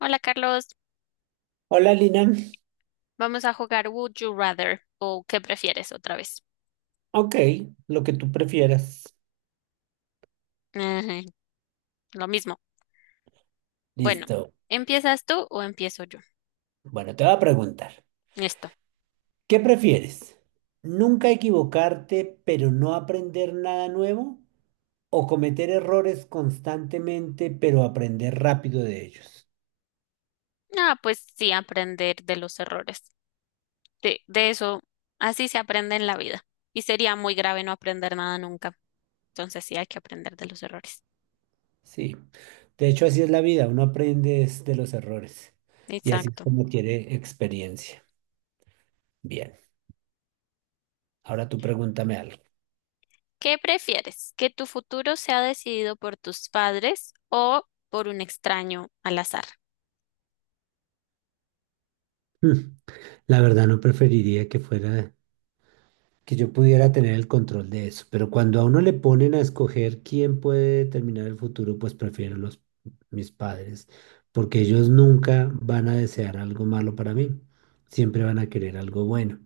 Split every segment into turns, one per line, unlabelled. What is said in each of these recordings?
Hola Carlos,
Hola Lina.
vamos a jugar Would You Rather o ¿qué prefieres otra vez?
Ok, lo que tú prefieras.
Ajá, lo mismo. Bueno,
Listo.
¿empiezas tú o empiezo yo?
Bueno, te voy a preguntar,
Esto.
¿qué prefieres? ¿Nunca equivocarte pero no aprender nada nuevo? ¿O cometer errores constantemente pero aprender rápido de ellos?
Ah, pues sí, aprender de los errores. De eso, así se aprende en la vida. Y sería muy grave no aprender nada nunca. Entonces sí hay que aprender de los errores.
Sí, de hecho así es la vida, uno aprende es de los errores y así es
Exacto.
como quiere experiencia. Bien, ahora tú pregúntame algo.
¿Qué prefieres? ¿Que tu futuro sea decidido por tus padres o por un extraño al azar?
Hmm, la verdad no preferiría que fuera que yo pudiera tener el control de eso. Pero cuando a uno le ponen a escoger quién puede determinar el futuro, pues prefiero mis padres, porque ellos nunca van a desear algo malo para mí, siempre van a querer algo bueno.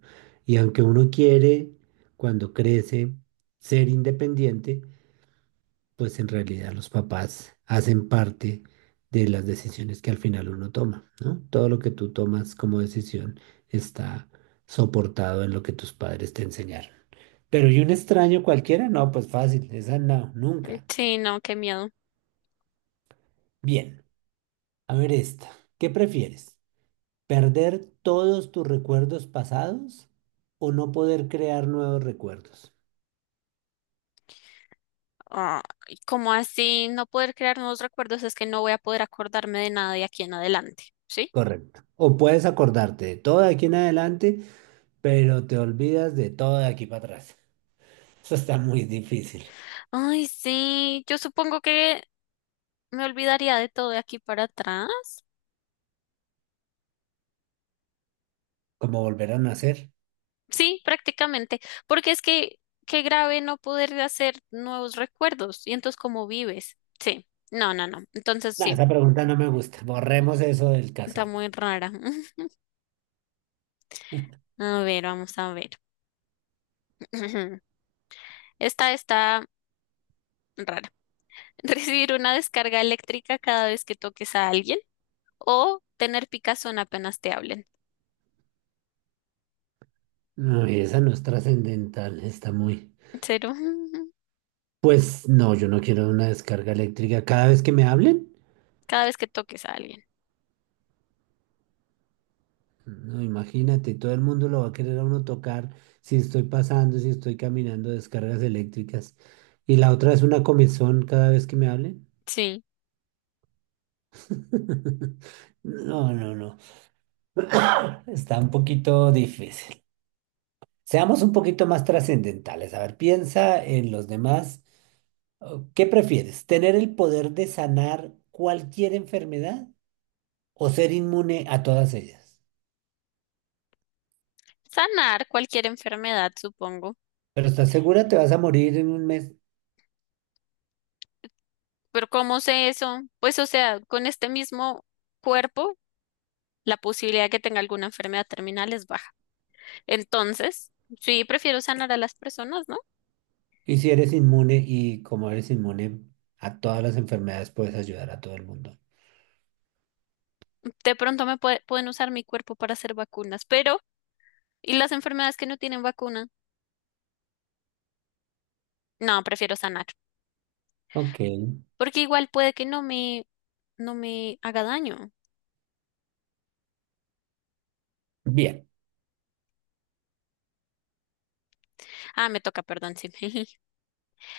Y aunque uno quiere, cuando crece, ser independiente, pues en realidad los papás hacen parte de las decisiones que al final uno toma, ¿no? Todo lo que tú tomas como decisión está soportado en lo que tus padres te enseñaron. Pero ¿y un extraño cualquiera? No, pues fácil, esa no, nunca.
Sí, no, qué miedo.
Bien, a ver esta. ¿Qué prefieres? ¿Perder todos tus recuerdos pasados o no poder crear nuevos recuerdos?
Ay, como así no poder crear nuevos recuerdos? Es que no voy a poder acordarme de nada de aquí en adelante, ¿sí?
Correcto. O puedes acordarte de todo de aquí en adelante, pero te olvidas de todo de aquí para atrás. Eso está muy difícil.
Ay, sí, yo supongo que me olvidaría de todo de aquí para atrás.
¿Cómo volver a nacer?
Sí, prácticamente, porque es que qué grave no poder hacer nuevos recuerdos y entonces cómo vives. Sí, no, no, no. Entonces
No,
sí,
esa pregunta no me gusta. Borremos eso del
está
cassette.
muy rara. A ver, vamos a ver. Esta está rara. Recibir una descarga eléctrica cada vez que toques a alguien, o tener picazón apenas te hablen.
No, y esa no es trascendental, está muy.
Cero.
Pues no, yo no quiero una descarga eléctrica cada vez que me hablen.
Cada vez que toques a alguien.
No, imagínate, todo el mundo lo va a querer a uno tocar, si estoy pasando, si estoy caminando, descargas eléctricas. Y la otra es una comezón cada vez que me hablen.
Sí.
No, no, no. Está un poquito difícil. Seamos un poquito más trascendentales. A ver, piensa en los demás. Oh, ¿qué prefieres? ¿Tener el poder de sanar cualquier enfermedad o ser inmune a todas ellas?
Sanar cualquier enfermedad, supongo.
Pero ¿estás segura? Te vas a morir en un mes.
Pero ¿cómo sé eso? Pues, o sea, con este mismo cuerpo, la posibilidad de que tenga alguna enfermedad terminal es baja. Entonces, sí, prefiero sanar a las personas, ¿no?
Y si eres inmune, y como eres inmune a todas las enfermedades, puedes ayudar a todo el mundo.
De pronto pueden usar mi cuerpo para hacer vacunas, pero ¿y las enfermedades que no tienen vacuna? No, prefiero sanar,
Ok,
porque igual puede que no me haga daño.
bien.
Ah, me toca, perdón, sí.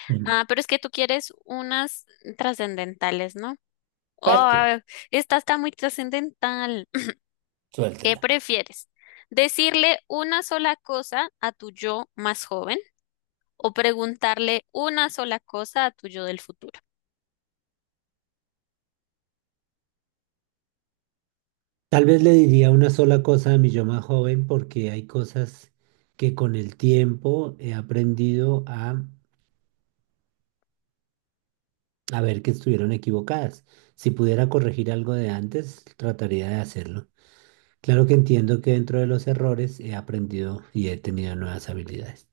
Mm.
Ah, pero es que tú quieres unas trascendentales, ¿no?
¿Para
Oh, esta está muy trascendental. ¿Qué
Suéltela.
prefieres? ¿Decirle una sola cosa a tu yo más joven o preguntarle una sola cosa a tu yo del futuro?
Tal vez le diría una sola cosa a mi yo más joven porque hay cosas que con el tiempo he aprendido a ver que estuvieron equivocadas. Si pudiera corregir algo de antes, trataría de hacerlo. Claro que entiendo que dentro de los errores he aprendido y he tenido nuevas habilidades.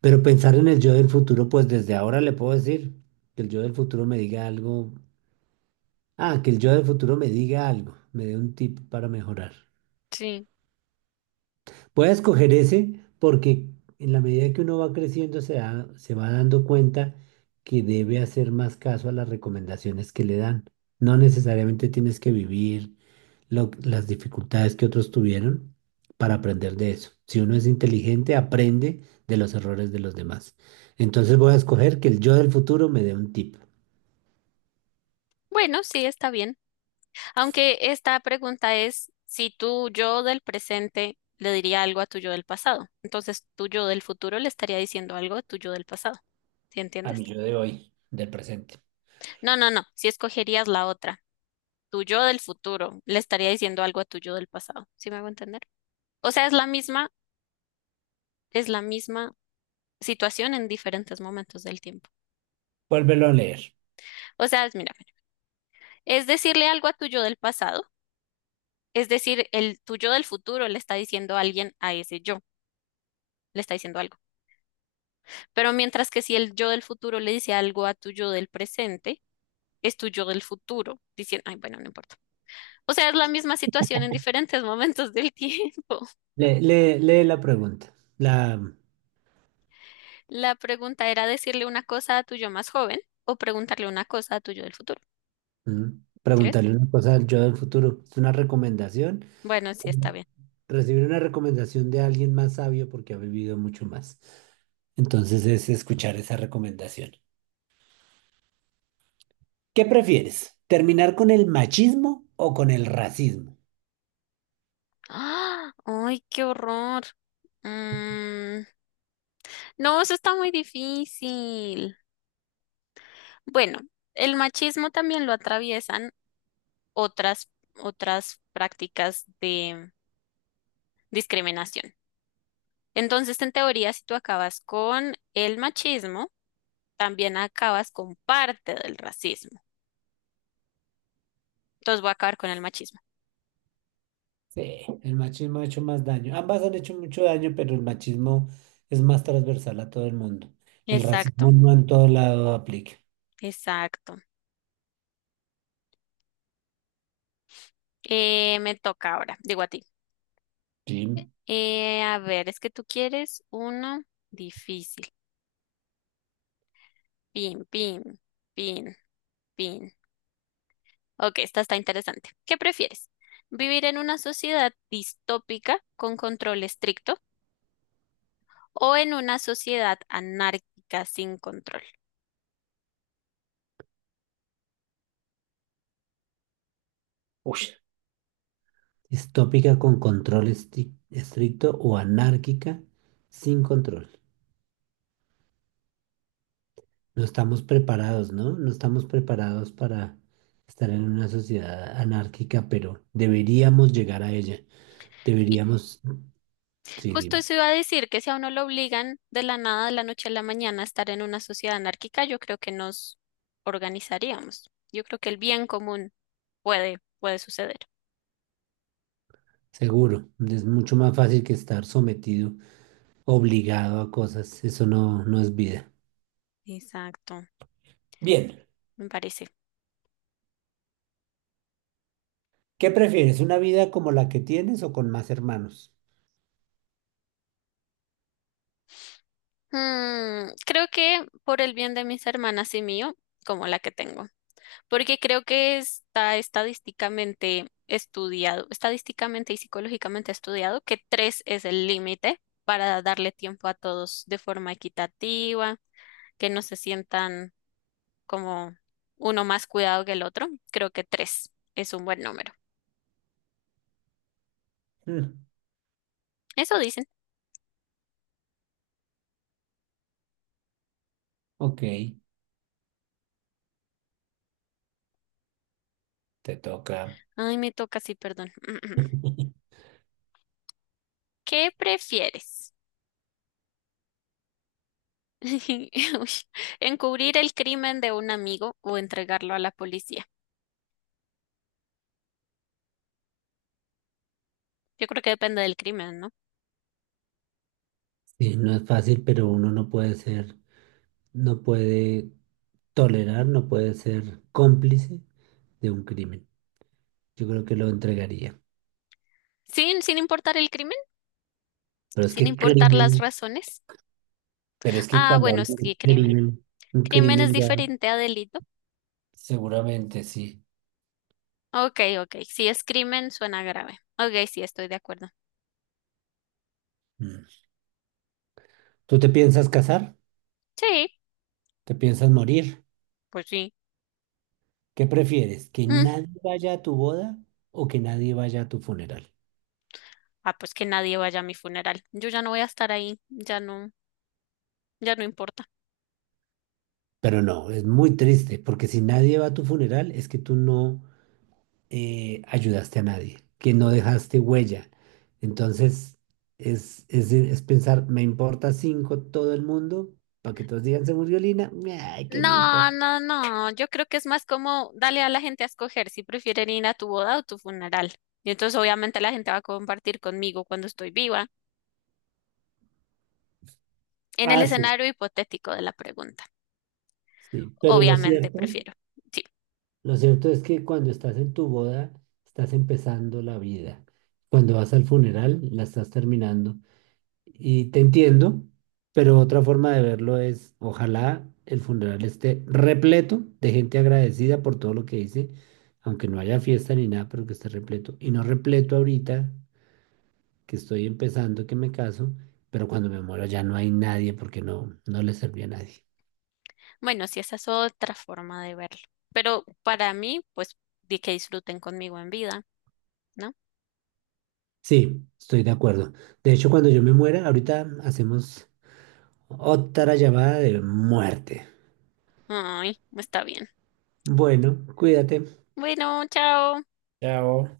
Pero pensar en el yo del futuro, pues desde ahora le puedo decir que el yo del futuro me diga algo. Ah, que el yo del futuro me diga algo, me dé un tip para mejorar.
Sí.
Voy a escoger ese porque en la medida que uno va creciendo se va dando cuenta que debe hacer más caso a las recomendaciones que le dan. No necesariamente tienes que vivir las dificultades que otros tuvieron para aprender de eso. Si uno es inteligente, aprende de los errores de los demás. Entonces voy a escoger que el yo del futuro me dé un tip
Bueno, sí, está bien. Aunque esta pregunta es si tu yo del presente le diría algo a tu yo del pasado. Entonces, tu yo del futuro le estaría diciendo algo a tu yo del pasado. ¿Sí
a
entiendes?
mi yo de hoy, del presente.
No, no, no. Si escogerías la otra. Tu yo del futuro le estaría diciendo algo a tu yo del pasado, ¿sí me hago entender? O sea, es la misma situación en diferentes momentos del tiempo.
Vuélvelo a leer.
O sea, mira, es decirle algo a tu yo del pasado, es decir, el tu yo del futuro le está diciendo a alguien a ese yo, le está diciendo algo. Pero mientras que si el yo del futuro le dice algo a tu yo del presente, es tu yo del futuro diciendo, ay, bueno, no importa. O sea, es la misma situación en diferentes momentos del tiempo.
Lee la pregunta, la
La pregunta era decirle una cosa a tu yo más joven o preguntarle una cosa a tu yo del futuro.
mm.
¿Sí ves?
Preguntarle una cosa al yo del futuro. Es una recomendación,
Bueno, sí
como
está bien.
recibir una recomendación de alguien más sabio porque ha vivido mucho más. Entonces es escuchar esa recomendación. ¿Qué prefieres? ¿Terminar con el machismo o con el racismo?
¡Ah! ¡Ay, qué horror! Mm, no, eso está muy difícil. Bueno, el machismo también lo atraviesan otras, otras prácticas de discriminación. Entonces, en teoría, si tú acabas con el machismo, también acabas con parte del racismo. Entonces, voy a acabar con el machismo.
Sí, el machismo ha hecho más daño. Ambas han hecho mucho daño, pero el machismo es más transversal a todo el mundo. El racismo
Exacto,
no en todo lado aplica.
exacto. Me toca ahora, digo a ti.
Sí.
A ver, es que tú quieres uno difícil. Pin, pin, pin, pin. Ok, esta está interesante. ¿Qué prefieres? ¿Vivir en una sociedad distópica con control estricto o en una sociedad anárquica sin control?
Uy. Distópica con control estricto o anárquica sin control. No estamos preparados, ¿no? No estamos preparados para estar en una sociedad anárquica, pero deberíamos llegar a ella.
Y
Deberíamos, sí,
justo
dime.
eso iba a decir que si a uno lo obligan de la nada, de la noche a la mañana, a estar en una sociedad anárquica, yo creo que nos organizaríamos. Yo creo que el bien común puede suceder.
Seguro, es mucho más fácil que estar sometido, obligado a cosas. Eso no, no es vida.
Exacto,
Bien,
me parece.
¿qué prefieres? ¿Una vida como la que tienes o con más hermanos?
Creo que por el bien de mis hermanas y mío, como la que tengo, porque creo que está estadísticamente estudiado, estadísticamente y psicológicamente estudiado que tres es el límite para darle tiempo a todos de forma equitativa, que no se sientan como uno más cuidado que el otro. Creo que tres es un buen número.
Mm,
Eso dicen.
ok, te toca.
Ay, me toca, sí, perdón. ¿Qué prefieres? Uy, encubrir el crimen de un amigo o entregarlo a la policía. Yo creo que depende del crimen, ¿no?
Sí, no es fácil, pero uno no puede ser, no puede tolerar, no puede ser cómplice de un crimen. Yo creo que lo entregaría.
Sin importar el crimen,
Pero es
sin
que
importar las
crimen,
razones.
pero es que
Ah,
cuando
bueno,
hablo
sí,
de
crimen.
crimen, un
Crimen es
crimen ya
diferente a delito.
seguramente sí.
Ok, ok. Si es crimen, suena grave. Ok, sí, estoy de acuerdo.
Mm. ¿Tú te piensas casar?
Sí,
¿Te piensas morir?
pues sí.
¿Qué prefieres? ¿Que
Mm.
nadie vaya a tu boda o que nadie vaya a tu funeral?
Ah, pues que nadie vaya a mi funeral. Yo ya no voy a estar ahí. Ya no, ya no importa.
Pero no, es muy triste, porque si nadie va a tu funeral, es que tú no, ayudaste a nadie, que no dejaste huella. Entonces, es pensar, me importa cinco todo el mundo, para que todos digan, se murió Lina, ay, ¿qué me
No,
importa?
no, no. Yo creo que es más como dale a la gente a escoger si prefieren ir a tu boda o tu funeral. Y entonces obviamente la gente va a compartir conmigo cuando estoy viva, en el
Ah, sí,
escenario hipotético de la pregunta.
sí, pero
Obviamente prefiero. Sí.
lo cierto es que cuando estás en tu boda, estás empezando la vida. Cuando vas al funeral, la estás terminando. Y te entiendo, pero otra forma de verlo es, ojalá el funeral esté repleto de gente agradecida por todo lo que hice, aunque no haya fiesta ni nada, pero que esté repleto. Y no repleto ahorita, que estoy empezando, que me caso, pero cuando me muero ya no hay nadie porque no, no le serví a nadie.
Bueno, sí, esa es otra forma de verlo. Pero para mí, pues, di que disfruten conmigo en vida, ¿no?
Sí, estoy de acuerdo. De hecho, cuando yo me muera, ahorita hacemos otra llamada de muerte.
Ay, está bien.
Bueno, cuídate.
Bueno, chao.
Chao.